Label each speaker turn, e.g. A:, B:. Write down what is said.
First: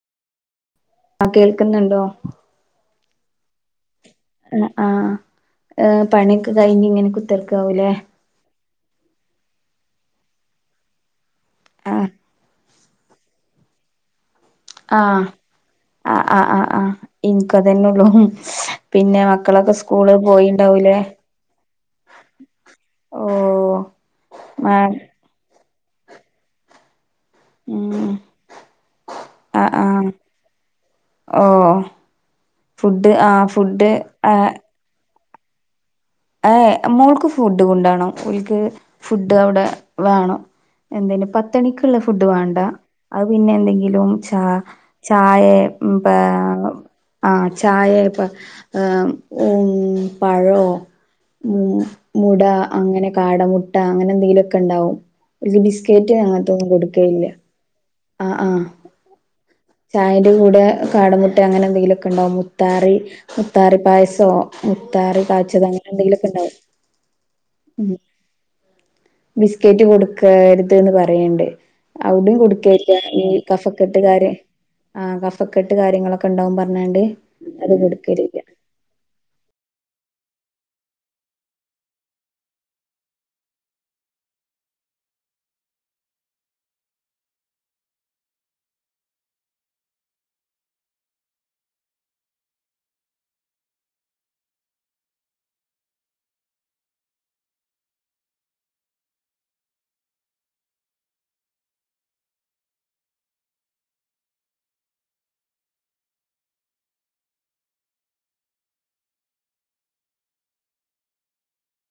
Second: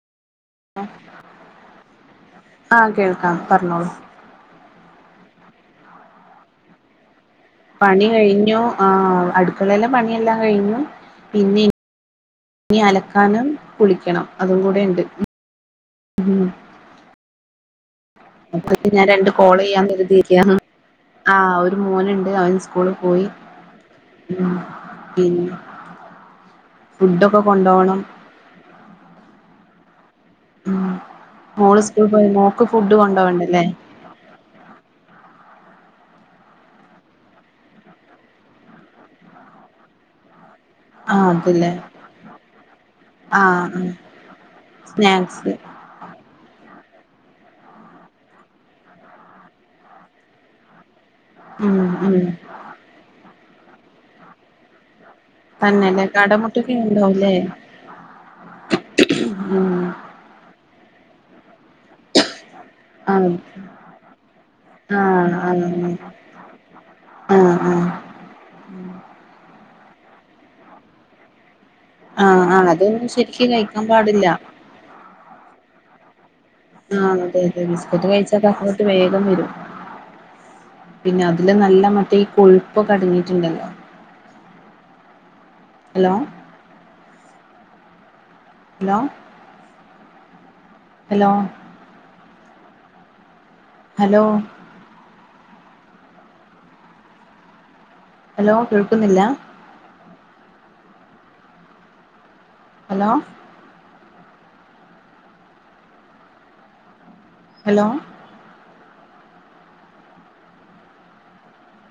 A: ആഹ് കേൾക്കുന്ന്ണ്ടോ?
B: ആഹ് കേൾക്കാം പറഞ്ഞോളൂ.
A: ആഹ്, ഏഹ് പണിയൊക്കെ കയിഞ്ഞിങ്ങനെ കുത്ത്
B: പണി കഴിഞ്ഞു. ആഹ് അടുക്കളിലെ പണിയെല്ലാം കഴിഞ്ഞു പിന്നെ,
A: ആ
B: ഇനി അലക്കാനും കുളിക്കണം. അതും കൂടെ ഉണ്ട്
A: ആഹ്, ആഹ്,
B: ഉം
A: ആഹ്, ആഹ് ആഹ് ഇൻകതന്നൊള്ളൂ ഹ്മ്മ്,
B: അപ്പഴേക്ക് ഞാൻ
A: പിന്നെ
B: രണ്ട് കോള്
A: മക്കളൊക്കെ
B: ചെയ്യാൻ
A: സ്കൂള്
B: കരുതിയിരിക്കയാണ്
A: പോയിണ്ടാവൂലേ
B: ആഹ് ഒരു മോനുണ്ട് അവൻ സ്കൂള്
A: ഓ
B: പോയി. ഹ്മ്മ്
A: ആ
B: പിന്നെ ഫുഡൊക്കെ കൊണ്ടോണം
A: ആഹ്.
B: ഉം
A: ഓഹ്,
B: മോള് സ്കൂളിൽ പോയി മോക്ക്
A: ഫുഡ് ആഹ്
B: കൊണ്ടോവണ്ടല്ലേ
A: ഫുഡ് ഏഹ് ഏഹ്, മോൾക്ക് ഫുഡ് കൊണ്ടോണം, ഓൽക്ക് ഫുഡ് അവിടെ വേണം. എന്തേനി
B: ആഹ് അതല്ലേ
A: പത്തണിക്ക്ള്ള ഫുഡ് വാണ്ട അത് പിന്നെ
B: ആഹ് ഉം
A: എന്തെങ്കിലും ച
B: സ്നാക്സ്
A: ചായേ [unintelligible] ആഹ് ചായ [unintelligible] പഴോ
B: ഉം
A: ഹ്മ്മ്,
B: ഉം
A: മുട അങ്ങനെ കാടമുട്ട അങ്ങനെ എന്തെങ്കിലുമൊക്കെ ഇണ്ടാവും. ഒരു
B: തന്നെല്ലേ
A: ബിസ്കറ്റ് അങ്ങനത്തൊന്നും
B: കടമുട്ടൊക്കെ
A: കൊടുക്കേല്ല.
B: ഉണ്ടാവുല്ലേ
A: ആഹ് ആഹാ,
B: ഉം
A: ചായന്റെ കൂടെ കാടമുട്ട അങ്ങനെന്തെങ്കിലൊക്കെണ്ടാവു മുത്താറി,
B: ആഹ്
A: മുത്താറി പായസോ മുത്താറി
B: ആഹ്
A: കാച്ചതോ അങ്ങനെ
B: ആഹ്
A: എന്തെങ്കിലൊക്കെ ഇണ്ടാവും
B: ആഹ് ആഹ്
A: ഹ്മ്മ്. ബിസ്കറ്റ് കൊടുക്കരുത് ന്ന് പറയ്ണ്ട്. അവുടിം
B: ആഹ് ആഹ്
A: കൊടുക്കരുത്
B: അതൊന്നും
A: ഈ
B: ശരിക്ക് കഴിക്കാൻ
A: കഫക്കെട്ട്
B: പാടില്ല
A: കാര്. ആഹ് കഫക്കെട്ട് കാര്യങ്ങളൊ
B: ആഹ് അതെ അതെ ബിസ്ക്കറ്റ് കഴിച്ചക്ക കഫ കെട്ട് വേഗം വരും പിന്നെ അതില് നല്ല മറ്റേ ഈ കൊഴുപ്പ് ഒക്കെ അടങ്ങിട്ടുണ്ടല്ലോ hello hello hello hello hello കേൾക്കുന്നില്ല ഹലോ ഹലോ